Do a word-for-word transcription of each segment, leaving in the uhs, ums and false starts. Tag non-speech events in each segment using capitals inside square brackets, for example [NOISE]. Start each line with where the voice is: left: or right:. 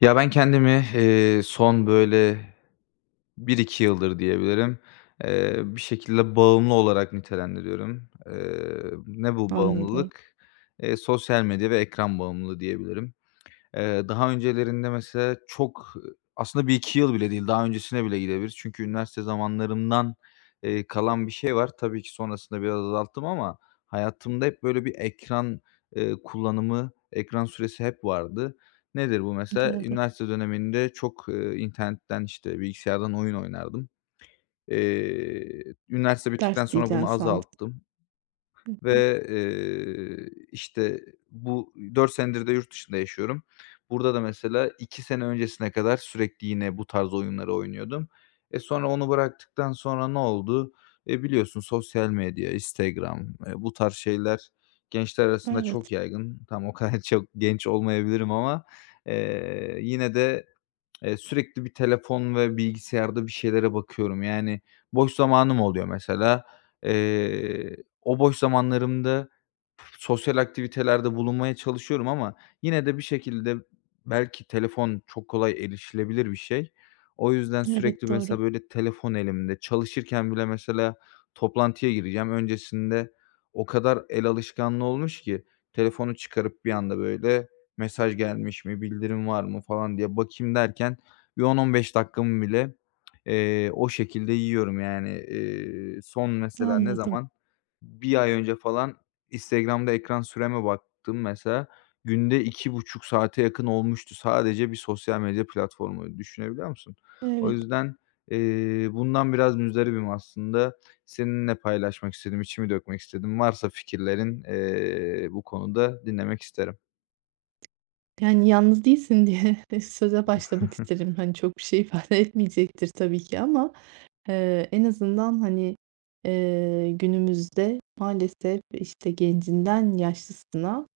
left: Ya, ben kendimi, eee, son böyle bir iki yıldır diyebilirim, eee, bir şekilde bağımlı olarak nitelendiriyorum. Eee, ne bu
right: Anladım.
left: bağımlılık? Eee, sosyal medya ve ekran bağımlılığı diyebilirim. Eee, daha öncelerinde mesela çok aslında bir iki yıl bile değil, daha öncesine bile gidebilir çünkü üniversite zamanlarımdan, eee, kalan bir şey var. Tabii ki sonrasında biraz azalttım ama hayatımda hep böyle bir ekran, eee, kullanımı, ekran süresi hep vardı. Nedir bu mesela?
right: Doğru.
left: Üniversite döneminde çok, eee, internetten, işte, bilgisayardan oyun oynardım. Eee, üniversite
right: Ders
left: bittikten sonra
right: diyeceksin
left: bunu
right: sandım.
left: azalttım.
right: Hı hı.
left: Ve, eee, işte, bu dört senedir de yurt dışında yaşıyorum. Burada da mesela iki sene öncesine kadar sürekli yine bu tarz oyunları oynuyordum. E, sonra onu bıraktıktan sonra ne oldu? E, biliyorsun sosyal medya, Instagram, eee, bu tarz şeyler gençler arasında
right: Evet,
left: çok yaygın. Tam o kadar [LAUGHS] çok genç olmayabilirim ama, eee, yine de Eee, sürekli bir telefon ve bilgisayarda bir şeylere bakıyorum. Yani boş zamanım oluyor mesela. Eee, O boş zamanlarımda sosyal aktivitelerde bulunmaya çalışıyorum ama yine de bir şekilde belki telefon çok kolay erişilebilir bir şey. O yüzden
right: evet,
left: sürekli
right: doğru.
left: mesela böyle telefon elimde. Çalışırken bile mesela toplantıya gireceğim. Öncesinde o kadar el alışkanlığı olmuş ki telefonu çıkarıp bir anda böyle mesaj gelmiş mi, bildirim var mı falan diye bakayım derken bir on on beş dakikamı bile, eee, o şekilde yiyorum yani. Eee, son mesela ne
right: Anladım.
left: zaman? Bir ay önce falan Instagram'da ekran süreme baktım mesela. Günde iki buçuk saate yakın olmuştu sadece bir sosyal medya platformu. Düşünebiliyor musun? O
right: Evet.
left: yüzden, eee, bundan biraz muzdaribim aslında. Seninle paylaşmak istedim, içimi dökmek istedim. Varsa fikirlerin, eee, bu konuda dinlemek isterim.
right: Yani yalnız değilsin diye [LAUGHS] söze başlamak
left: [LAUGHS]
right: isterim. Hani, çok bir şey ifade etmeyecektir tabii ki ama, eee, en azından, hani, eee, günümüzde maalesef, işte, gencinden yaşlısına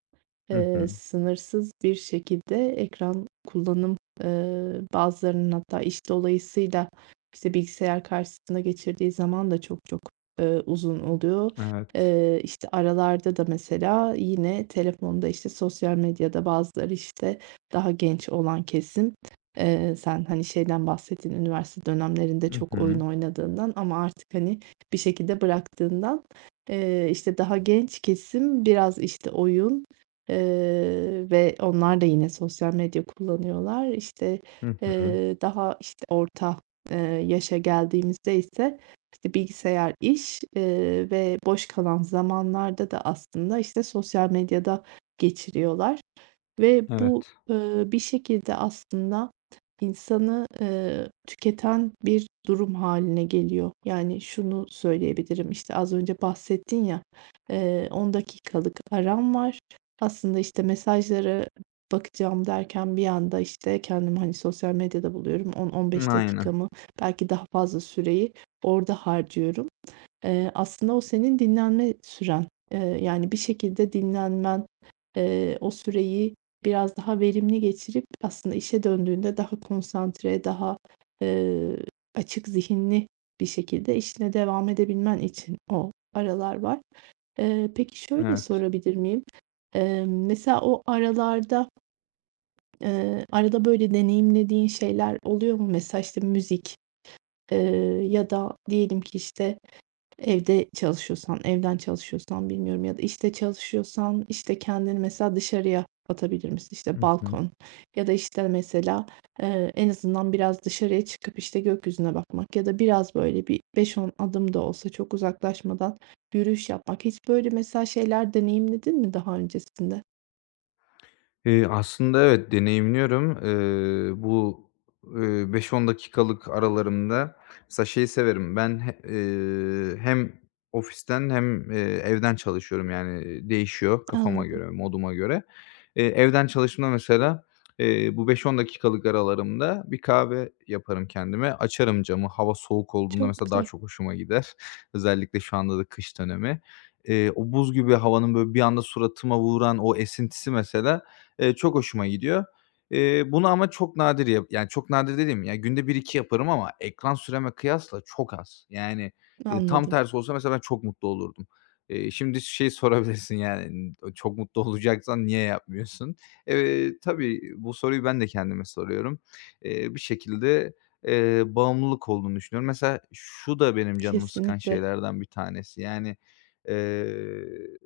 left: Hı
right: Eee,
left: hı.
right: sınırsız bir şekilde ekran kullanım, eee, bazılarının hatta iş dolayısıyla, işte, bilgisayar karşısında geçirdiği zaman da çok çok, eee, uzun oluyor.
left: Evet.
right: Eee, işte, aralarda da mesela yine telefonda, işte, sosyal medyada bazıları, işte, daha genç olan kesim, eee, sen, hani, şeyden bahsettin, üniversite dönemlerinde
left: Hı
right: çok oyun
left: hı.
right: oynadığından ama artık, hani, bir şekilde bıraktığından, eee, işte, daha genç kesim biraz, işte, oyun, Eee, ve onlar da yine sosyal medya kullanıyorlar. İşte,
left: Hı hı.
right: eee, daha, işte, orta, eee, yaşa geldiğimizde ise, işte, bilgisayar, iş, eee, ve boş kalan zamanlarda da aslında, işte, sosyal medyada geçiriyorlar. Ve bu,
left: Evet.
right: ııı, bir şekilde aslında insanı, eee, tüketen bir durum haline geliyor. Yani şunu söyleyebilirim, işte, az önce bahsettin ya, eee, on dakikalık aram var. Aslında, işte, mesajlara bakacağım derken bir anda, işte, kendimi, hani, sosyal medyada buluyorum. on on beş
left: Aynen.
right: dakikamı belki daha fazla süreyi orada harcıyorum. Eee, aslında o senin dinlenme süren. Eee, Yani bir şekilde dinlenmen, eee, o süreyi biraz daha verimli geçirip aslında işe döndüğünde daha konsantre, daha, eee, açık zihinli bir şekilde işine devam edebilmen için o aralar var. Eee, peki şöyle
left: Evet.
right: sorabilir miyim? Eee, mesela o aralarda, eee, arada böyle deneyimlediğin şeyler oluyor mu? Mesela, işte, müzik, eee, ya da diyelim ki, işte, evde çalışıyorsan, evden çalışıyorsan bilmiyorum ya da işte çalışıyorsan, işte, kendini mesela dışarıya atabilir misin? İşte,
left: Hı hı.
right: balkon ya da, işte, mesela, eee, en azından biraz dışarıya çıkıp, işte, gökyüzüne bakmak ya da biraz, böyle, bir beş on adım da olsa çok uzaklaşmadan yürüyüş yapmak. Hiç böyle mesela şeyler deneyimledin mi daha öncesinde?
left: Eee, aslında evet, deneyimliyorum. Eee, bu, eee, beş on dakikalık aralarında mesela şeyi severim ben he eee, hem ofisten hem, eee, evden çalışıyorum yani, değişiyor kafama
right: Anladım.
left: göre, moduma göre. Eee, evden çalıştığımda mesela, eee, bu beş-on dakikalık aralarımda bir kahve yaparım kendime. Açarım camı, hava soğuk olduğunda
right: Çok
left: mesela daha
right: güzel.
left: çok hoşuma gider. [LAUGHS] Özellikle şu anda da kış dönemi. Eee, o buz gibi havanın böyle bir anda suratıma vuran o esintisi mesela Eee, çok hoşuma gidiyor. Eee, bunu ama çok nadir yap yani çok nadir dediğim, ya günde bir iki yaparım ama ekran süreme kıyasla çok az. Yani, eee, tam
right: Anladım.
left: tersi olsa mesela ben çok mutlu olurdum. Eee, şimdi şeyi [LAUGHS] sorabilirsin yani, "Çok mutlu olacaksan niye yapmıyorsun?" Eee, tabii bu soruyu ben de kendime soruyorum. Eee, bir şekilde, eee, bağımlılık olduğunu düşünüyorum. Mesela şu da benim canımı sıkan
right: Kesinlikle.
left: şeylerden bir tanesi. Yani, eee,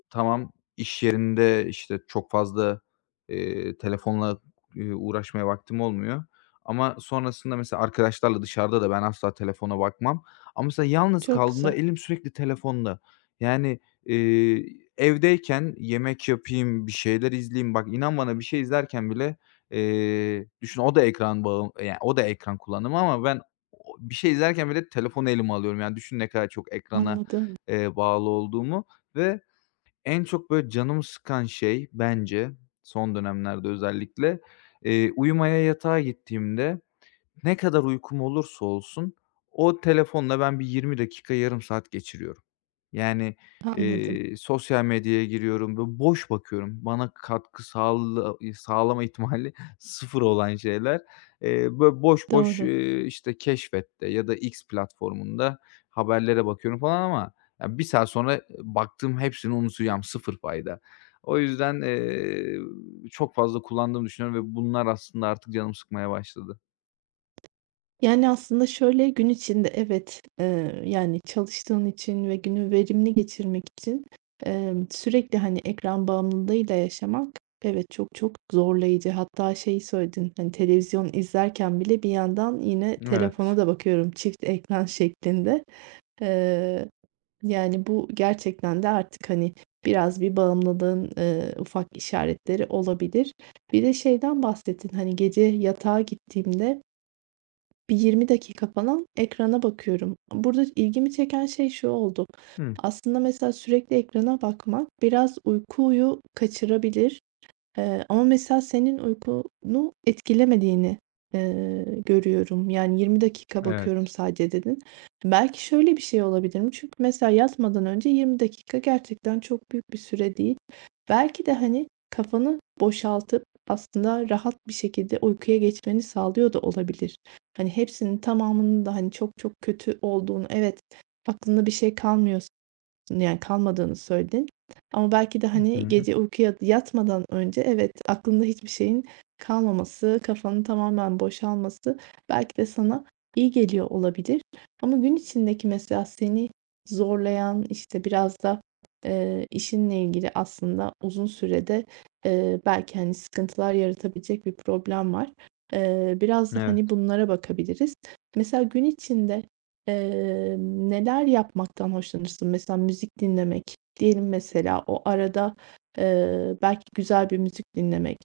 left: tamam, iş yerinde, işte, çok fazla Eee, telefonla, eee, uğraşmaya vaktim olmuyor ama sonrasında mesela arkadaşlarla dışarıda da ben asla telefona bakmam ama mesela yalnız
right: Çok
left: kaldığımda
right: güzel.
left: elim sürekli telefonda. Yani, eee, evdeyken yemek yapayım, bir şeyler izleyeyim, bak inan bana bir şey izlerken bile, eee, düşün o da ekran bağı yani o da ekran kullanımı ama ben o bir şey izlerken bile telefonu elime alıyorum. Yani düşün ne kadar çok ekrana,
right: Anladım,
left: eee, bağlı olduğumu ve en çok böyle canımı sıkan şey bence, son dönemlerde özellikle, eee, uyumaya yatağa gittiğimde ne kadar uykum olursa olsun o telefonla ben bir yirmi dakika, yarım saat geçiriyorum. Yani,
right: anladım.
left: eee, sosyal medyaya giriyorum ve boş bakıyorum. Bana katkı sağla sağlama ihtimali [LAUGHS] sıfır olan şeyler. Eee, böyle boş boş,
right: Doğru.
left: eee, işte, Keşfet'te ya da X platformunda haberlere bakıyorum falan ama ya bir saat sonra baktığım hepsini unutacağım, sıfır fayda. O yüzden, eee, çok fazla kullandığımı düşünüyorum ve bunlar aslında artık canımı sıkmaya başladı.
right: Yani, aslında şöyle, gün içinde evet, eee, yani, çalıştığın için ve günü verimli geçirmek için, emm, sürekli, hani, ekran bağımlılığıyla yaşamak evet, çok çok zorlayıcı. Hatta şey söyledin, hani, televizyon izlerken bile bir yandan yine
left: Evet.
right: telefona da bakıyorum çift ekran [LAUGHS] şeklinde. Eee, Yani, bu gerçekten de artık, hani, biraz bir bağımlılığın, eee, ufak işaretleri olabilir. Bir de şeyden bahsettin, hani, gece yatağa gittiğimde bir yirmi dakika falan ekrana bakıyorum. Burada ilgimi çeken şey şu oldu.
left: Hıh.
right: Aslında mesela sürekli ekrana bakmak biraz uykuyu kaçırabilir. Eee, ama mesela senin uykunu etkilemediğini, eee, görüyorum. Yani, "yirmi dakika bakıyorum
left: Evet.
right: sadece." dedin. Belki şöyle bir şey olabilir mi? Çünkü mesela yatmadan önce yirmi dakika gerçekten çok büyük bir süre değil. Belki de, hani, kafanı boşaltıp aslında rahat bir şekilde uykuya geçmeni sağlıyor da olabilir. Hani, hepsinin tamamının da, hani, çok çok kötü olduğunu, evet, aklında bir şey kalmıyor yani kalmadığını söyledin ama belki de,
left: Hı
right: hani,
left: hı.
right: gece uykuya yatmadan önce evet, aklında hiçbir şeyin kalmaması, kafanın tamamen boşalması belki de sana iyi geliyor olabilir. Ama gün içindeki mesela seni zorlayan, işte, biraz da, eee, işinle ilgili aslında uzun sürede, eee, belki, hani, sıkıntılar yaratabilecek bir problem var. Eee, biraz da, hani,
left: Evet.
right: bunlara bakabiliriz. Mesela gün içinde Eee, neler yapmaktan hoşlanırsın? Mesela müzik dinlemek, diyelim mesela o arada, eee, belki güzel bir müzik dinlemek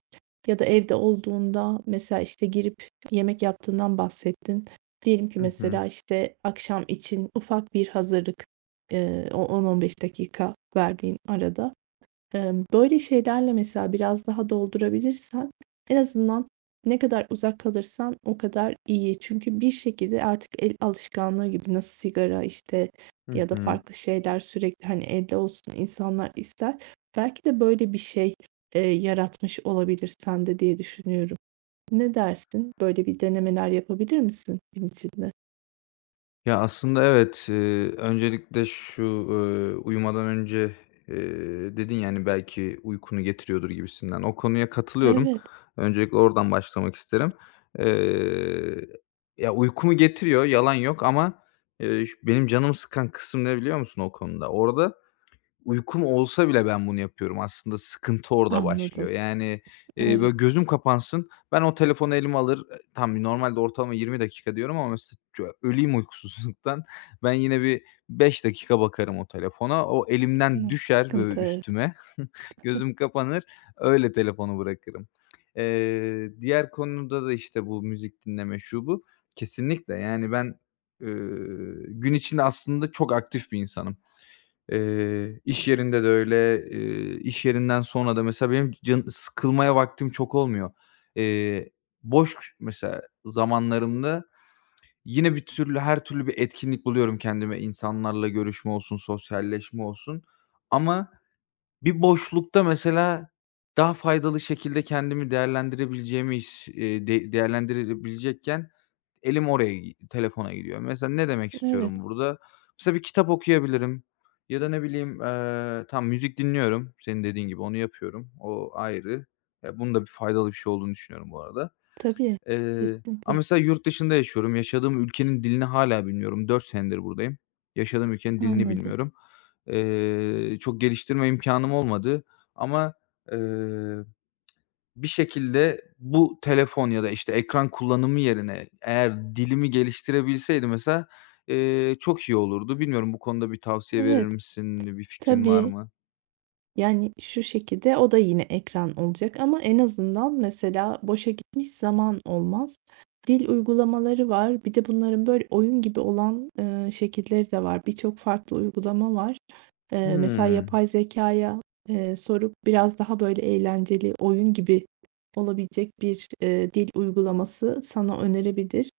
right: ya da evde olduğunda mesela, işte, girip yemek yaptığından bahsettin. Diyelim ki
left: Hı hı.
right: mesela, işte, akşam için ufak bir hazırlık, eee, o on on beş dakika verdiğin arada. Emm, böyle şeylerle mesela biraz daha doldurabilirsen en azından ne kadar uzak kalırsan o kadar iyi. Çünkü bir şekilde artık el alışkanlığı gibi nasıl sigara, işte,
left: Hı
right: ya da
left: hı.
right: farklı şeyler sürekli, hani, elde olsun insanlar ister. Belki de böyle bir şey, eee, yaratmış olabilir sende diye düşünüyorum. Ne dersin? Böyle bir denemeler yapabilir misin gün içinde?
left: Ya, aslında evet, eee, öncelikle şu, ııı, uyumadan önce, eee, dedin yani belki uykunu getiriyordur gibisinden. O konuya katılıyorum.
right: Evet,
left: Öncelikle oradan başlamak isterim. Eee, Ya, uykumu getiriyor, yalan yok ama, eee, ş benim canımı sıkan kısım ne biliyor musun o konuda? Orada uykum olsa bile ben bunu yapıyorum. Aslında sıkıntı orada
right: anladım.
left: başlıyor. Yani, eee,
right: Evet.
left: böyle gözüm kapansın, ben o telefonu elime alır, eee, tamam normalde ortalama yirmi dakika diyorum ama mesela ço öleyim uykusuzluktan. [LAUGHS] Ben yine bir beş dakika bakarım o telefona. O
right: Hımm.
left: elimden düşer böyle
right: Sıkıntı, evet.
left: üstüme. [LAUGHS] Gözüm kapanır, öyle telefonu bırakırım. Eee, diğer konuda da işte bu müzik dinleme, şu bu. Kesinlikle yani ben, eee, gün içinde aslında çok aktif bir insanım. Eee, iş yerinde de öyle, eee, iş yerinden sonra da mesela benim can sıkılmaya vaktim çok olmuyor. Eee, Boş mesela zamanlarımda yine bir türlü her türlü bir etkinlik buluyorum kendime. İnsanlarla görüşme olsun, sosyalleşme olsun ama bir boşlukta mesela daha faydalı şekilde kendimi değerlendirebileceğimi his eee, de değerlendirebilecekken elim oraya gi telefona gidiyor. Mesela ne demek
right: Evet,
left: istiyorum burada? Mesela bir kitap okuyabilirim ya da ne bileyim, eee, tamam müzik dinliyorum. Senin dediğin gibi onu yapıyorum. O ayrı. Ya, bunun da bir faydalı bir şey olduğunu düşünüyorum bu arada.
right: tabii.
left: Eee,
right: Kesinlikle.
left: ama mesela yurt dışında yaşıyorum. Yaşadığım ülkenin dilini hâlâ bilmiyorum. Dört senedir buradayım. Yaşadığım ülkenin dilini
right: Anladım.
left: bilmiyorum. Eee, çok geliştirme imkânım olmadı ama, eee, bir şekilde bu telefon ya da, işte, ekran kullanımı yerine eğer dilimi geliştirebilseydim mesela, eee, çok iyi olurdu. Bilmiyorum bu konuda bir tavsiye verir
right: Evet.
left: misin? Bir fikrin var
right: Tabii,
left: mı?
right: yani, şu şekilde, o da yine ekran olacak ama en azından mesela boşa gitmiş zaman olmaz. Dil uygulamaları var. Bir de bunların böyle oyun gibi olan, ııı, şekilleri de var. Birçok farklı uygulama var. Eee, mesela
left: Hımm.
right: yapay zekaya eee, sorup biraz daha böyle eğlenceli, oyun gibi olabilecek bir, eee, dil uygulaması sana önerebilir.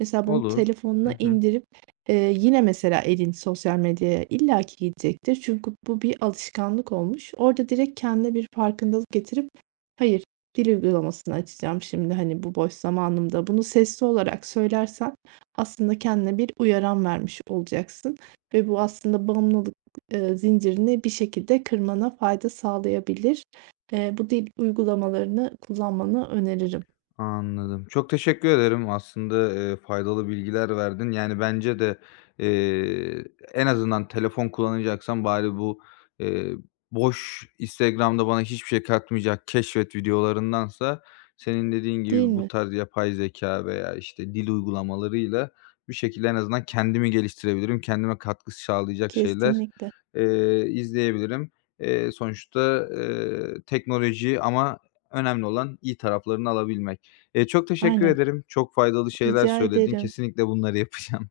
right: Mesela bunu
left: Olur. Hı
right: telefonuna
left: hı.
right: indirip, eee, yine mesela elin sosyal medyaya illaki gidecektir. Çünkü bu bir alışkanlık olmuş. Orada direkt kendine bir farkındalık getirip, "Hayır, dil uygulamasını açacağım şimdi, hani, bu boş zamanımda." Bunu sesli olarak söylersen aslında kendine bir uyaran vermiş olacaksın ve bu aslında bağımlılık, eee, zincirini bir şekilde kırmana fayda sağlayabilir. Eee, bu dil uygulamalarını kullanmanı öneririm.
left: Anladım. Çok teşekkür ederim. Aslında, eee, faydalı bilgiler verdin. Yani, bence de, eee, en azından telefon kullanacaksam bari bu, eee, boş Instagram'da bana hiçbir şey katmayacak keşfet videolarındansa senin dediğin
right: Değil
left: gibi
right: mi?
left: bu tarz yapay zeka veya, işte, dil uygulamalarıyla bir şekilde en azından kendimi geliştirebilirim. Kendime katkı sağlayacak şeyler,
right: Kesinlikle.
left: eee, izleyebilirim. Eee, sonuçta, eee, teknoloji ama önemli olan iyi taraflarını alabilmek. Eee, çok teşekkür
right: Aynen.
left: ederim. Çok faydalı şeyler
right: Rica
left: söyledin.
right: ederim.
left: Kesinlikle bunları yapacağım.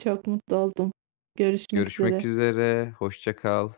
right: Çok mutlu oldum.
left: [LAUGHS]
right: Görüşmek
left: Görüşmek
right: üzere.
left: üzere, hoşça kal.